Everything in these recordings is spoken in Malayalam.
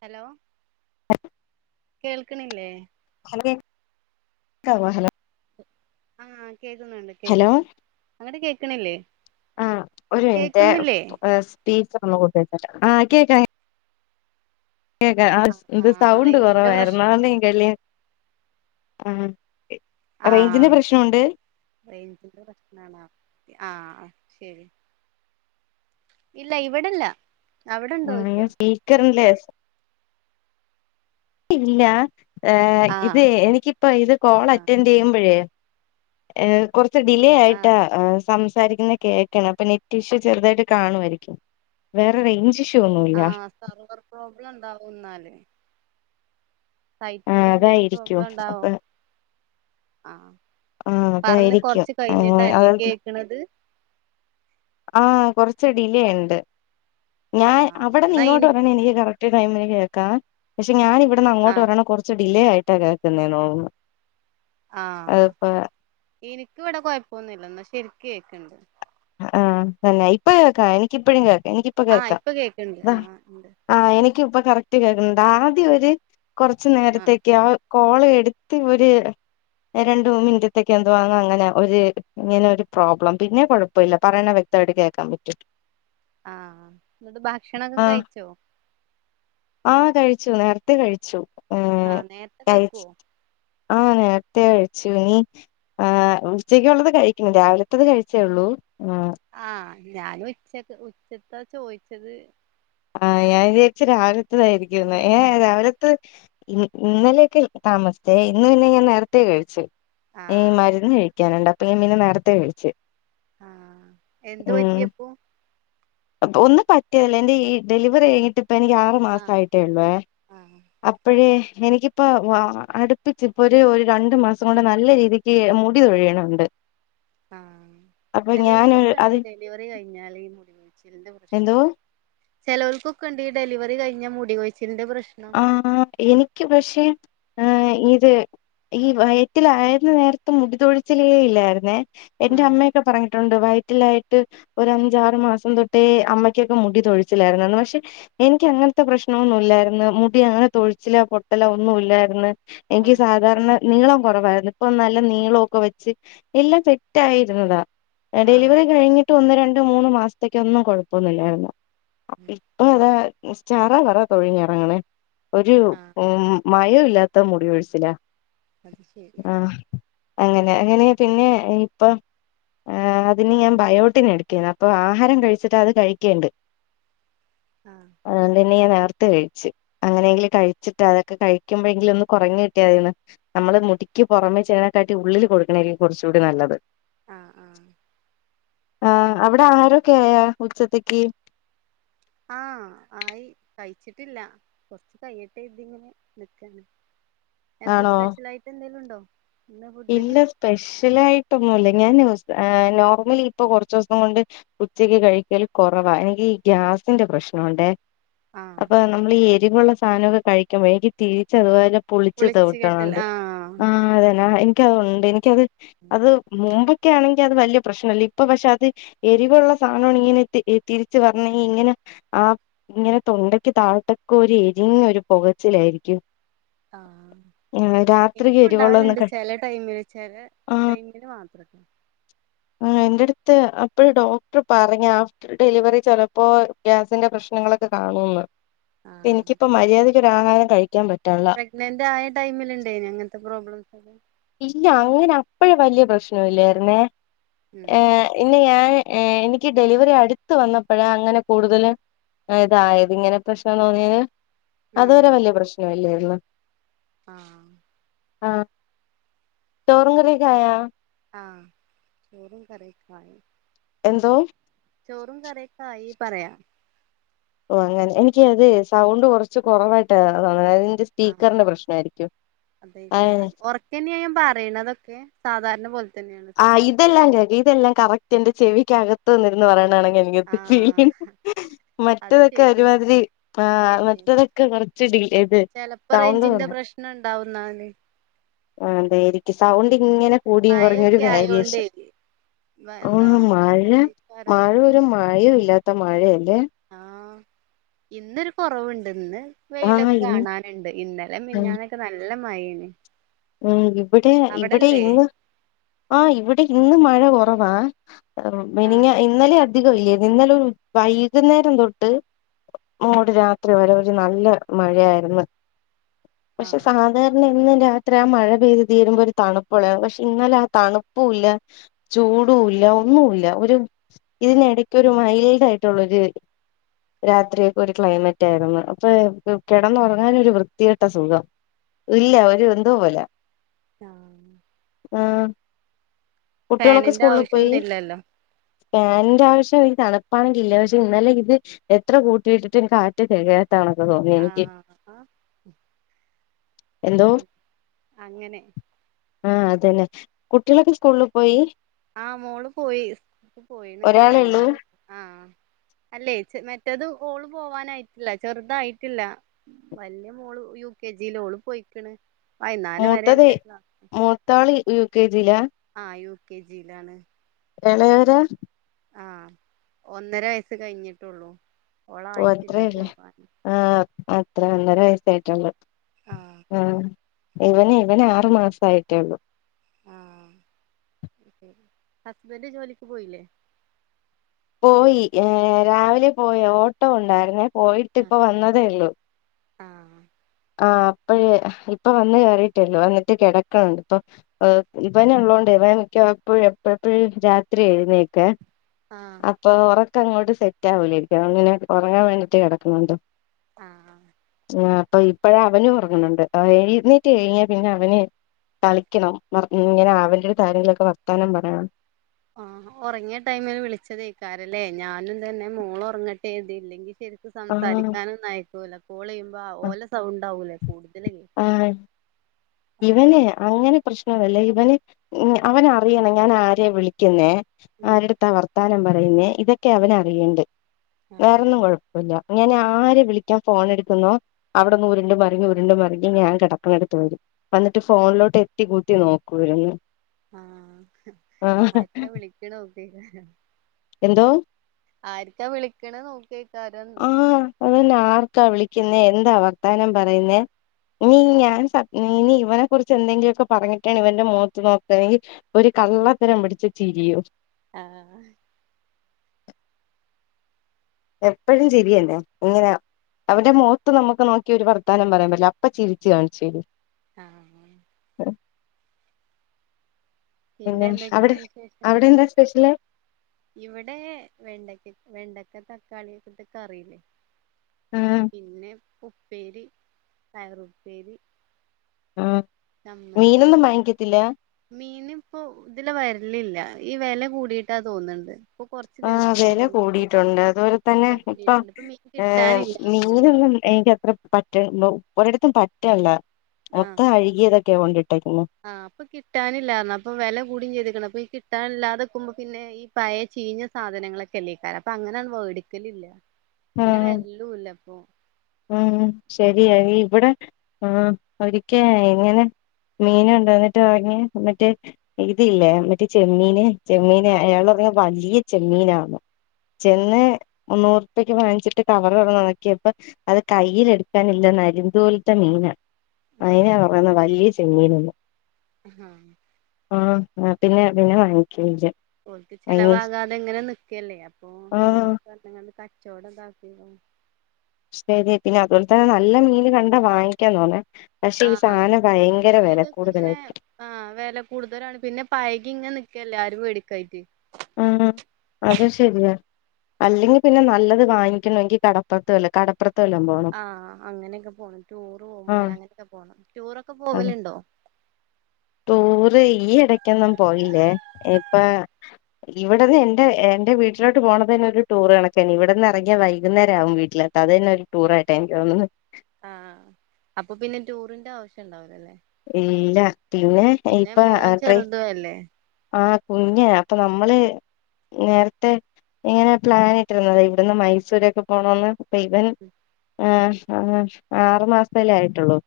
ഹലോ? [inaudible] കേൾക്ക്ണില്ലേ? അക്കെക്കവോ ഹലോ ആഹ കേൾക്കുന്നുണ്ട്. ഹലോ കേക്കണ്ട് അങ്ങട്ട് കേക്ക്ണില്ലേ കേക്കുന്നില്ലേ പീസ് [unintelligible] കേൾക്ക കേക്ക ആഹ് ഇത് ആഹ് സൗണ്ട് റേഞ്ചിന്റെ കുറവായിരുന്നാലും പ്രശ്നണ്ട് കല് ആ ആഹ് റേഞ്ചിറെ പ്രശ്നോ ആ ശരി. ഇല്ല ഇവിടെല്ല അവിടെണ്ടോയ്ക്ക രല്ലേ ഇല്ല ഇത് ആഹ് എനിക്കിപ്പോ ഇത് കോൾ ആഹ് അറ്റൻഡ് ചെയ്യുമ്പോഴേ ഏ കുറച്ച് ഡിലേ ആയിട്ടാ ആഹ് സംസാരിക്കുന്ന കേക്ക് അപ്പൊ നെറ്റ് ഇഷം ചെറുതായിട്ട് കാണുമായിരിക്കും വേറെഞ്ച് ആഹ സർവർ പ്രോബ്ലം എന്താവ എന്നാല് ആഹ് സൈറ്റിന്റെ എന്തെങ്കലും അതായിരിക്കും പ്രോബ്ലം ഉണ്ടാവോ അപ്പൊ ആഹ ആഹ് പറഞ്ഞ് അതായിരിക്കും കൊറച്ച് ആഹ് കഴിഞ്ഞിട്ടല്ലേ അത് കേക്കണത് ആ കൊറച്ച് ഡിലേ ഉണ്ട് ഞാൻ ആഹ് അവിടെന്ന് എന്നാ ഇങ്ങോട്ട് ഇനി പറ എനിക്ക് കറക് ഒ ടൈമിന് കേൾക്കാം പക്ഷെ ഞാൻ ഇവിടന്ന്ങ്ങോട്ട് ആഹ് വരാണ കുറച്ച് ഡിലേ ആയിട്ടാ കേൾക്കുന്ന തോന്നുന്നു ആഹ അതിപ്പോ എനിക്കും ഇവിടെ കുഴപ്പൊന്നില്ല എന്ന ശരിക്ക കേക്കണ്ട് ആഹ് തന്നെ ഇപ്പൊ കേക്കാം എനിക്ക ഇപ്പഴും കേക്കാം എനിക്ക് ആഹ് ഇപ്പൊ കേൾക്കണ്ട് ആ ഉണ്ട് ആഹ എനിക്ക ഇപ്പ കറക്റ്റ് കേൾക്കുന്നുണ്ട് ആദ്യം ഒരു കൊറച്ചു ആഹ് നേരത്തേക്ക് ആ കോള് ടുത്ത് ഇവ ര് രണ്ട മിനിറ്റത്തേക്കെ എന്തുവാണോ അങ്ങനെ ഒരു പ്രോബ്ലം പിന്നെ കൊഴപ്പം ഇപ്പ ഇല്ല പറയ വക്തമായിട് കേക്കാൻ പറ്റിട്ട് ആഹ ന്നിട്ട് ഭക്ഷണൊക്കെ കഴിച്ചോ ആഹ കഴിച്ചു നേരത്തെ കഴിച്ചു ആഹ നേരത്തെ കഴിക്കുവോ ആഹ നേരത്തെേ കഴിച്ചുനീ ആ ഉച്ചക്കുള്ളത് കഴിക്കണം രാവിലത്തത് കഴിച്ചേള്ളൂ ആഹ ഞാനും ഉച്ച ഉച്ചയ്ക്ക ചോദിച്ചത് ആ ഞാൻ വിചാരിച്ച രാവിലത്തതായിരിക്കുംന്ന് ഏ അല്ല രാവിലെ ഇന്നലെയൊക്കെ താമസത്തെേ ഇന്ന് പിന്നെ ഞാൻ നേരത്തെേ കഴിച്ചു ഈ ആഹ് മരുന്ന് കഴിക്കാനുണ്ട് അപ്പൊ പിനെ നേരത്തെ കഴിച്ചു ആഹ എന്ത് ഉം പറ്റിയപ്പോ ഒന്ന് പറ്റിയതല്ലേ ന്റെ ഈ ഡെലിവറി കഴിഞ്ഞിട്ട് ഇപ്പ എനിക്ക് ആറു മാസം ആഹ് ആട്ടേ ഉള്ളുവേ ആഹ് അപ്പോഴേ എനിക്കിപ്പോ അടുപ്പിച് ഇപ്പൊ ഒരു ഒരു രണ്ടു മാസം കൊണ്ട് നല്ല രീതി മുടി കൊഴിയണണ്ട് ആഹ ഞാൻ ചെലൊൾക്കൊക്കെ ഉണ്ട് അത് വറി കഴിഞ്ഞാാല മുടികൊഴിച്ചിൽ ന്റെ എന്തോ പ്രശ്നം ചിലർക്ക്ക്കൊക്കെണ്ട് ഈ ഡെലിവറി കഴിഞ്ഞ മുടികഴച്ചിന്റെ പ്രശ്നം ആഹ് എനിക്ക് പക്ഷേ ഇത് ഈ വയറ്റിലാവു ന്ന നേരത്തെ മുടി തൊഴിച്ചിലേ ഇല്ലായിരുന്നേ എന്റെ ആഹ് അമ്മയൊക്കെ പറഞ്ഞിട്ടുണ്ട് വയ യ്റ്റിലായിട്ട് ഒര് അഞ്ചാറ് മാസം തൊട്ടേ അമ്മയ്ക്കൊക്കെ മുടി തൊഴിച്ചില്ലായിരുന്നുന്ന് പക്ഷെ എനിക്ക് അങ്ങനത്തെ പ്രശ്നമൊന്നുമല്ലായിരുന്നു മുടി അങ്ങനെ തൊഴിച്ചില പൊട്ടല ഒന്നും ഇല്ലായിര് ന്ന് എനിക്ക് ആഹ് സാധാരണ നിളം കുറവായിരുന്നു ഇപ്പ നല്ല നീളൊക്കെ വെച്ച് എല്ലാം സെറ്റ് ആായിരുന്നതാ ആഹ് ഡെലിവറി കഴിഞ്ഞ ഒന്ന് രണ്ട മൂന്ന് മാസത്തേക്കോന്നും കൊഴപ്പൊന്നില്ലായിരുന്നു അ അതാ ചാറ വറാ കൊഴിഞ്ഞിറങ്ങുന്നു ഒരു ആഹ് മയമില്ലാത്ത മുടി കോഴിച്ചില അത് ശരി ആഹ് അങ്ങനെ അങ്ങനെ പിന്നെ ഇപ്പൊ ആ അതിന് ഞാൻ ബയോട്ടിൻ എടുക്കന്ന് അപ്പൊ ആഹാരം കഴിച്ചിട്ട് അത് കഴിക്കേണ്ട് ആഹ അത്തിനു ഞാൻ നേരത്തെ കഴിച്ചു അങ്ങനെയെങ്കിലും കഴിച്ചിട്ട് അതൊക്കെ കഴിക്കുമ്പഴെങ്കലും ഒന്ന്കൊറഞ്ഞ് കിട്ടാ മതിന്ന് നമ്മള് മുടിക്ക് പുറമേ ചേതിനെക്കാട്ടി ഉള്ളിൽ കൊടുക്കണായിരിക്കും കുറച്ചുടി നല്ലത് ആഹ് ആഹ് ആ്ഹ് അവിടെ ആര് കെയ ഉച്ചത്തക്ക് ആഹ് ആയി കഴിച്ചിട്ടില്ല കൊറച്ച് കൈയട്ടെ ഇതിങ്ങനെ നിക്കാണ് എന്താ ആണോ സ്പെഷ്യലായിട്ട് എന്തെങ്കിലും ഉണ്ടോ ഇന്ന് ഫുഡിന് ഇല്ല സ്പെഷ്യലായിട്ടൊന്നുമല്ല ഞാൻ സ് അഹ് നോർമലി ഇപ്പൊ കുറച്ച ദിവസം കൊണ്ട് ഉച്ചക്ക് കഴിക്കൽ കൊറവാ എനിക്ക് ഈ ഗ്യാസിന്റെ പ്രശ്നുണ്ടെ ആഹ് അപ്പൊ നമ്മൾ ഈ എരിവുള്ള സാധനമൊക്കെ കഴിക്കുമ്പോ എനിക്ക് തീ ചെറുതായിട്ട് പുളിച്ചു വിളിച്ച് കേട്ടൽ തെട്ടാറുണ്ട് ആഹ് അതന്നെ എനിക്കതുണ്ട് എനിക്കത് അത് മുമ്പൊക്കെയാണങ്ങി അത് വലിയ പ്രശ്നല്ല ഇപ്പ പക്ഷെ അത് എരിവുള്ള സാനാണങ്ങി തിരി തിരിച്ചു വരണങ്ങി ഇങ്ങനെ ആഹ് ഇങ്ങനെ തൊണ്ടക്ക് താഴത്തെക്കൊരു എരിഞ്ഞോരു പുകച്ചിലായിരിക്കും ആഹ് രാത്രി എനിക്കും എരിവുള്ളതൊന്നും ഉണ്ടാവലുണ്ട് കഴി ചില ടൈമിൽ ചെല ആഹ് ടൈമിൽ മാത്രട്ടോ ആഹ് എന്റെടുത്ത് അപ്പഴ് ഡോക്ടർ പറഞ്ഞാ ആഫ്റ്റർ ഡെലിവറി ചെലപ്പോ ഗ്യാസിന്റെ പ്രശ്നങ്ങളൊക്കെ കാണുന്ന് ആഹ് എനിക്കിപ്പോ മര്യാദക്ക് ആഹാരം കഴിക്കാൻ പറ്റാണ്ള്ള പ്രെഗ്നന്റ് ആയ ടൈമിൽണ്ടായിനാ ഇങ്ങനത്തെ പ്രോബ്ലെംസൊക്കെ ഇല്ല അങ്ങനെ അപ്പോഴെ വല്യ പ്രശ്നവില്ലായിരുന്നേ ഉം ഏഹ് പിന്നെ ഞാന് ഏഹ് എനിക്ക് ഡെലിവറി അടുത്ത് വന്നപ്പോഴ അങ്ങനെ കൂടുതലും ഉം ഇതായത് ഇങ്ങനെ പ്രശ്നം തോന്നിയത് ഉം അതുവരെ വല്യ പ്രശ്ന ഇല്ലേര്ന്നു. ആഹ് ആഹ് ചോറുങ്കറിയൊക്കെ ആയ ആഹ് ചോറും കറിയൊക്കായി എന്തോ ചോറും കറിയൊക്കെ ആയി പറയാ ഓഹ് അങ്ങനെ എനിക്ക് അത് ആഹ് സൗണ്ട് കൊറച്ച് കൊറവായിട്ട് തോന്നേണ് അതാണ് അതിന്റെ ആഹ് സ്പീക്കർന്റെ പ്രശ്നായിരിക്കും അത് എങ്ങനെ പിന്നെയെ പറയണതൊക്കെ സാധാരണ പോൽ ആഹ് ഇതെല്ലാം കേക്കാ ഇതെല്ലാം കറക്റ്റ് എന്റെ ചെവിക്കകത്ത് നിന്ന് പറയണ ആണെങ്കി ഇങ്ങൻത്തെ ആഹ് ഫീൽ അത് മറ്റതൊക്കെ ശരി ഒരുമാതിരി ആഹ് ഏഹ് മറ്റതൊക്കെ കൊറ ച്ചിറ്റകിൽ ഏത് ചെലപ്പോ സൗണ്ട് റേഞ്ചിന്റെ കൊറഞ്ഞ പ്രശ്നം ഉണ്ടാവുന്നാല് ആഹ് അതായിരിക്കും സൗണ്ട് ആഹ് ഇങ്ങനെ കൂടിയും കൊർഞ്ഞൊരു മഴയൊക്കെ ആയോണ്ടേ വാരിയേഷൻ വ- ഉം എന്താ മഴ അതേക്കാരം മഴ് ഒരു മയൊല്ലാത്ത മഴയല്ലേ ആഹ് ഇന്നൊരു കൊറവുണ്ട് ഇന്ന് ആ വെയിലൊക്കെ ഇന്ന് കാണാനുണ്ട് ഇന്നലെ മിഞ്ഞാന്നൊക്കെ നല്ല മഴേന്ന് ഉം ഇവിടെ ഇവിടെ ഇന്ന് ആഹ് ഇവിടെ ഇന്ന് മഴ കൊറവാ ആഹ് മിൻഞ്ഞാ ഇന്നലെ അധികം ഇല്ലേനി ഇന്നലെ ഒരു ഉ വൈകുന്നേരം തൊട്ട് മൂട് രാത്രി വരെ ഒരു നല്ല മഴയായിരുന്നു പക്ഷെ ആഹ് സാധാരണ എന്നും രാ ത്രി മഴ പെയ്തി തീരുമ്പോ ഒരു തണുപ്പുള്ളത പക്ഷെ ഇന്നലെ ആഹ് തണുപ്പു ഇല്ല ചൂടു ഇല്ല ഒന്നുല്ല ഒരു ഇതിനിടയ്ക്ക് ഒരു മൈൽഡ് ആയിട്ടുള്ളൊര് രാത്രിയൊക്കെ ഒരു ക്ലൈമറ്റായിരുന്നു അപ്പോഴേ കെടന്നൊറങ്ങാൻ ഒരു വൃത്തിക്കെട്ട സുഖം ഇല്ല ഒരു എന്തോ പോലെ ആഹ് ആഹ് കുട്ടികളൊക്കെ ഫാനിന്റെ സ്കൂളിൽ പോയി ആവശ്യൊന്നും ഇല്ലല്ലോ ഫാൻന്റെ ആവശ്യം ഈ തണുപ്പാണെങ്കി ഇല്ല പക്ഷെ ഇന്നലെ ഇത് എത്ര കൂട്ടിയിട്ടിട്ടും കാറ്റ് തെകയാത്താകണക്കെ തോന്നി എനിക്ക് ആഹ് എന്തോ ഉം അങ്ങനെ ആഹ് അതന്നെ കുട്ടിയളൊക്കെ സ്കൂളിൽ പോയി ആഹ് മോള് പോയി സ്കൂൾ പോയിണ് ഒരാളെ ഉള്ളൂ വൈന്നാരം ആഹ് അല്ലേ ചെ മറ്റെത് ഓള് പോവാനായിട്ടില്ല ചെറുതായിട്ടില്ല വല്യ മോള് യു കെ ജി ലോള് പോയിക്ക്ണ് വൈന്നാരെ വരെണ്ട് ക്ലാ ത്താളി യു കെജി ലാ? ആഹ് യു കെ ജി ലാണ്. ഏളയവരെ. ആഹ ഒന്നര വയസ്സ് കഴിഞ്ഞിട്ടുള്ളൂ. ഓ ഓളായിട്ടില്ല അത്രന്നെ പോകാൻ ആഹ് അത്ര ഒന്നര വയസ്സായിട്ടുള്ളു. ആ ആഹ് ഇവന് ഇവന് ആറു മാസയിട്ടേള്ളു. ആഹ് ഓക്കെ ഹസ്ബെന്റ് ജോലിക്ക് പോയില്ലേ? പോയി ഏഹ് രാവിലെ പോയി ഓട്ടോ ഉണ്ടായിരുന്നേ പോയിട്ട് ഇപ്പ വന്നതേ ഉള്ളൂ. ആഹ്. ആ അപ്പഴേ ഹ് ഇപ്പൊ വന്ന് കേറിയിട്ടെള്ളൂ വന്നിട്ട് കെടക്കണണ്ട് ഇപ്പൊ. ഏഹ് ഇവനുള്ളതോണ്ട് ഇവൻക്ക എപ്പഴും എപ്പ എപ്പോഴും രാത്രി എഴുന്നേക്കുഎ. ആഹ്. അപ്പൊ ഒറക്കങ്ങോട്ട് സെറ്റ് ആവൂല ഇപ്പൊ അങ്ങനെ ഒറങ്ങാൻ വേണ്ടിട്ട് കെടക്കുന്നുണ്ട്. ആഹ ആ അപ്പൊ ഇപ്പഴ അവനും ഉറങ്ങണണ്ട് എഴുന്നീറ്റ് കഴിഞ്ഞാ പിന്നെ അവന് കളിക്കണം ഇങ്ങനെ അവരുടെ കാര്യങ്ങളൊക്കെ വർത്താനം പറയണം ആഹ് ഉറങ്ങിയ ടൈമില് വിളിച്ചതേക്കാരല്ലേ ഞാനുംതന്നെ മോള ഉറങ്ങട്ടെ എഴതിയില്ലെങ്കിൽ ശരി ആഹ് സംസാരിക്കാനൊ ഒുംയക്കൂല്ല കോൾ ചെയ്യുമ്പോ ഓലെ സൗണ്ട്വകൂലേ കൂടുത നക്ക് ഇട ആഹ് അപ്പവാ ഇവന് അങ്ങനെ പ്രശ്നംല്ലേ ഇവന് അവന അറിയണം ഞാൻ ആരെയ വിളിക്കുന്നേ ഉം ആരുടുത്ത ആ വർത്താനം പറയുന്നേ ഇതൊക്കെ അവന അറിയണ്ട് ആഹ് വേറൊന്നും കൊഴപ്പം ഇല്ല ഞനൻ ആരെ വിളിക്കാൻ ഫോൺ എടുക്കുന്നു അവിടന്ന് ഉരുണ്ടും മങ്ങി ഉരുണ്ടും മങ്ങി ഇ ഞാൻ കിടക്കുന്നെടുത്ത് വരും വന്നിട്ട് ഫോണിലോട്ട് എത്തി കൂട്ട നോക്കൂരുന്നു ആഹ ആക്ക വിളിക്ക നോക്കി എന്തോ ആരിക്കാ വിളിക്കണ നോക്കിയക്കാര അതനെ ആർക്കാ വിളിക്കുന്ന എന്താ വഗദാനം പറയുന്നേ നീ ഞാൻ സ ഇനി ഇവനെ കുറിച്ച് എന്തെങ്കിലുമൊക്കെ പറഞ്ഞിട്ടാണ് ഇവന്റെ മഖത്ത് നോക്കുകണെങ്കിൽ ഒരു കള്ളത്തരം പിടിച്ച ചിരിയു ആഹ എപ്പോഴും ചിരിയന്നെ ഇങ്ങനെ അവന്റെ മുഖത്ത് നമുക്ക് നോക്കിയ ഒരു വർത്താനം പറയാൻ പറ്റില്ല അപ്പൊ ചിരിച്ചു കാണിച്ചു തരും ആഹ പിന്നെ എന്തൊക്കെയാ അവിടെ വിശേഷങ്ങൾ അവിടെ എന്താ സ്പെഷ്യൽ ഇവിടെ വെണ്ടക്ക വെണ്ടക്ക തക്കാളിയക്ക ഇട്ട് കറിയില്ലേ ആ പിന്നെ ഉപ്പേരി പയറുപ്പേരി ആഹ ച മതി മീനി ഇപ്പോ ഇതില വരലില്ല ഈ വില കൂടിട്ടാ തോന്നുന്നുണ്ട് ആ് വില കൂടിയിട്ടുണ്ട് അതുപോലെ തന്നെ വെല ഇപ്പം കൂടിയിട്ടുണ്ട് ഇപ്പൊ മീൻ ഏർ കിട്ടാനില്ലാ പറഞ്ഞു നീനും എനക്ക്ത്ര പറ്റ ഒരിടത്തും പറ്റല്ല ആഹ് മൊത്തം അഴുകിയതൊക്കെയ കൊണ്ടിട്ടേ ക്കുന്നു ആഹ് അപ്പ കിട്ടാനില്ലാരണം അപ്പൊ വില കൂടിയും ചെയ്തക്കണം അപ്പൊ ഈ കിട്ടാനില്ലാതെക്കുമ്പോ പിന്നെ ഈ പയ ചീഞ്ഞ സാധനങ്ങളൊക്കെ അല്ലക്കാാര അപ്പൊ അങ്ങനെയാണ് വേടക്കലില്ല ആ പിന്നെ വരലൂ ഇല്ല അപ്പൊ ഉം ശരിയരി ഇവിടെ ആ ഒരിക്ക ഇങ്ങനെ മീൻ ഉണ്ടന്നിട്ട് വാങ്ങിയ മറ്റേ ഇതില്ലേ മറ്റേ ചെമ്മീന് ചെമ്മീൻ ആഹ് അയാൾറങ്ങ വലിയ ചെമ്മീനാണ് ഉം ചെന്ന് മന്നൂറ്പക്ക് വാങ്ങിച്ചിട്ട് കവറ് തുറന്നോക്കിയപ്പ അത് കയ്യില എടുക്കാനില്ല നരിന്തോലത്തെ മീനാണ് അയിനാ ആഹ് പറയുന്ന വലിയ ചെമ്മീനന്ന് ആഹ് ആഹ് ആഹ് പിന്നെ പിന്നെ വാങ്ങിക്ക പോ ചെിലവാകാതെ എങ്ങനെ നക്കല്ലേ അപ്പൊ ആഹ് എന്തേലൊക്കെ കാരണങ്ങണ്ട് കച്ചവടം എന്താക്കിയോ ശരി പിന്നെ അതുപോലെ തന്നെ നല്ല മീൻ കണ്ടാ വാങ്ങിക്കാന്ന് തോന്നെ പക്ഷെ ഈ ആഹ് സാധനം ഇ ഭയങ്കര വില ഇതൊക്കെ ഇങ്ങനെ കൂടുതലായിട്ടും ആഹ് വില കൂടുതലാണ് പിന്നെ പൈകി ഇങ്ങനെ നിക്കല്ലേ ആരും പേടിക്കായിട്ട് ഉ അത് ശരിയായ അല്ലെങ്കിൽ പിന്നെ നല്ലത് വാക്കണമെങ്കിൽ കടപ്പുറത്ത് വല്ല കടപ്പുറത്ത് വല്ല പോ ആഹ് അങ്ങനെയൊക്കെ പോകണം ടൂറ് പോകുമ പോലെ ആഹ് അങ്ങനെയൊക്കെ പോകണം ടൂറൊക്കെ അതെ പോവലുണ്ടോ ടൂറ് ഈ ഇടക്കൊന്നും പോയില്ലേ ഇപ്പൊ ഇവിടന്ന് എന്റെ എന്റെറെ വീട്ടിലോട്ട് പോണ തന്നെ ഒരു ടൂറ് കണക്കൻ ഇവിടെ നിന്ന് ഇറങ്ങിയാ വൈകുന്നേരം ആവും വീട്ടിൽ അത് തന്നെ ഒരു ടൂർായിട്ട് എനിക്ക് തോന്നന്ന് ആ അപ്പൊ പിന്നെ ടൂറിന്റെ ആവശ്യം ഉണ്ടാവില്ല അല്ലേ ഇല്ല പിന്നെ ഇപ്പ മോൻ അട്ടറെ ചെറുതു അല്ലേ ആ കുഞ്ഞ അപ്പൊ നമ്മള് നേരത്തെ ഇങ്ങനെ പ്ലാൻ ഇട്ടിരുന്നു അതെ ഇവിടുന്ന് മൈസൂരൊക്കെ പോണന്ന് പ്പ ഇവൻ ആ ആറു മാസ ആയിട്ടുള്ളൂ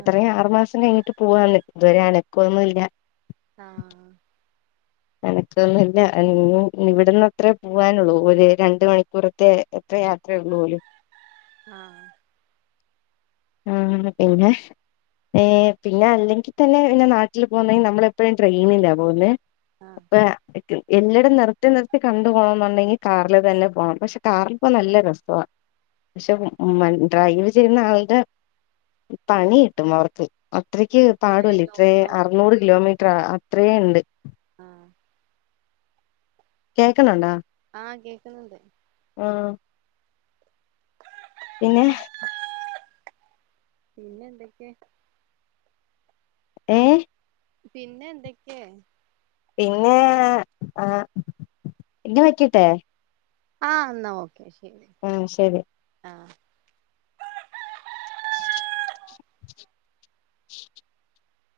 ആഹ് ഇത്രയും ആറുമാസം കഴിഞ്ഞിട്ട് പോവാണ് ഇതുവരെയാണ് അനക്കന്നുഇല്ല ആഹ് എനക്കൊന്നുമില്ല ന ഇവിടന്ന്ത്രേ പോവാനുള്ളൂ ഒരു രണ്ട് മണിക്കൂർ പ്പെ എത്ര യാത്രയ ഉള്ള പോലും ആഹ് ആ പിന്നെ ഏ പിന്നെ അല്ലെങ്കിൽ തന്നെ പിന്നെ നാട്ടിൽ പോകുന്നെിൽ നമ്മള എപ്പോഴും ട്രെയിനിലാ പോകുന്നത് ആഹ് എല്ലായിടും നിർത്തി നിർത്തി കണ്ട് പോകുന്നുണ്ടെങ്കിൽ കാറില് തന്നെ പോണം പക്ഷെ കാറിൽ ഇപ്പോ നല്ല രസവാ പക്ഷെ ആഹ് ഡ്രൈവ് ചെയ്യുന്ന ആളുടെ പണി കിട്ടും അവർക്ക് അത്രയ്ക്ക് കൊറേ പാടുല്ല ഇത്രേ ലോങ്ങാവും അർനൂറ് കിലോമീറ്റർ അത്രയ ഉണ്ട് ആ കേൾക്കണണ്ടോ ആഹ് കേൾക്കുന്നുണ്ട് ആഹ് പിന്നെ പിന്നെ എന്തൊക്കെ ഏ. പിന്നെ എന്തൊക്കെ പിന്നെ ആഹ് ഇന്ന വെക്കട്ടെ ആഹ്എന്നാ ഓക്കെ ശരി ഉം ശരി ആഹ്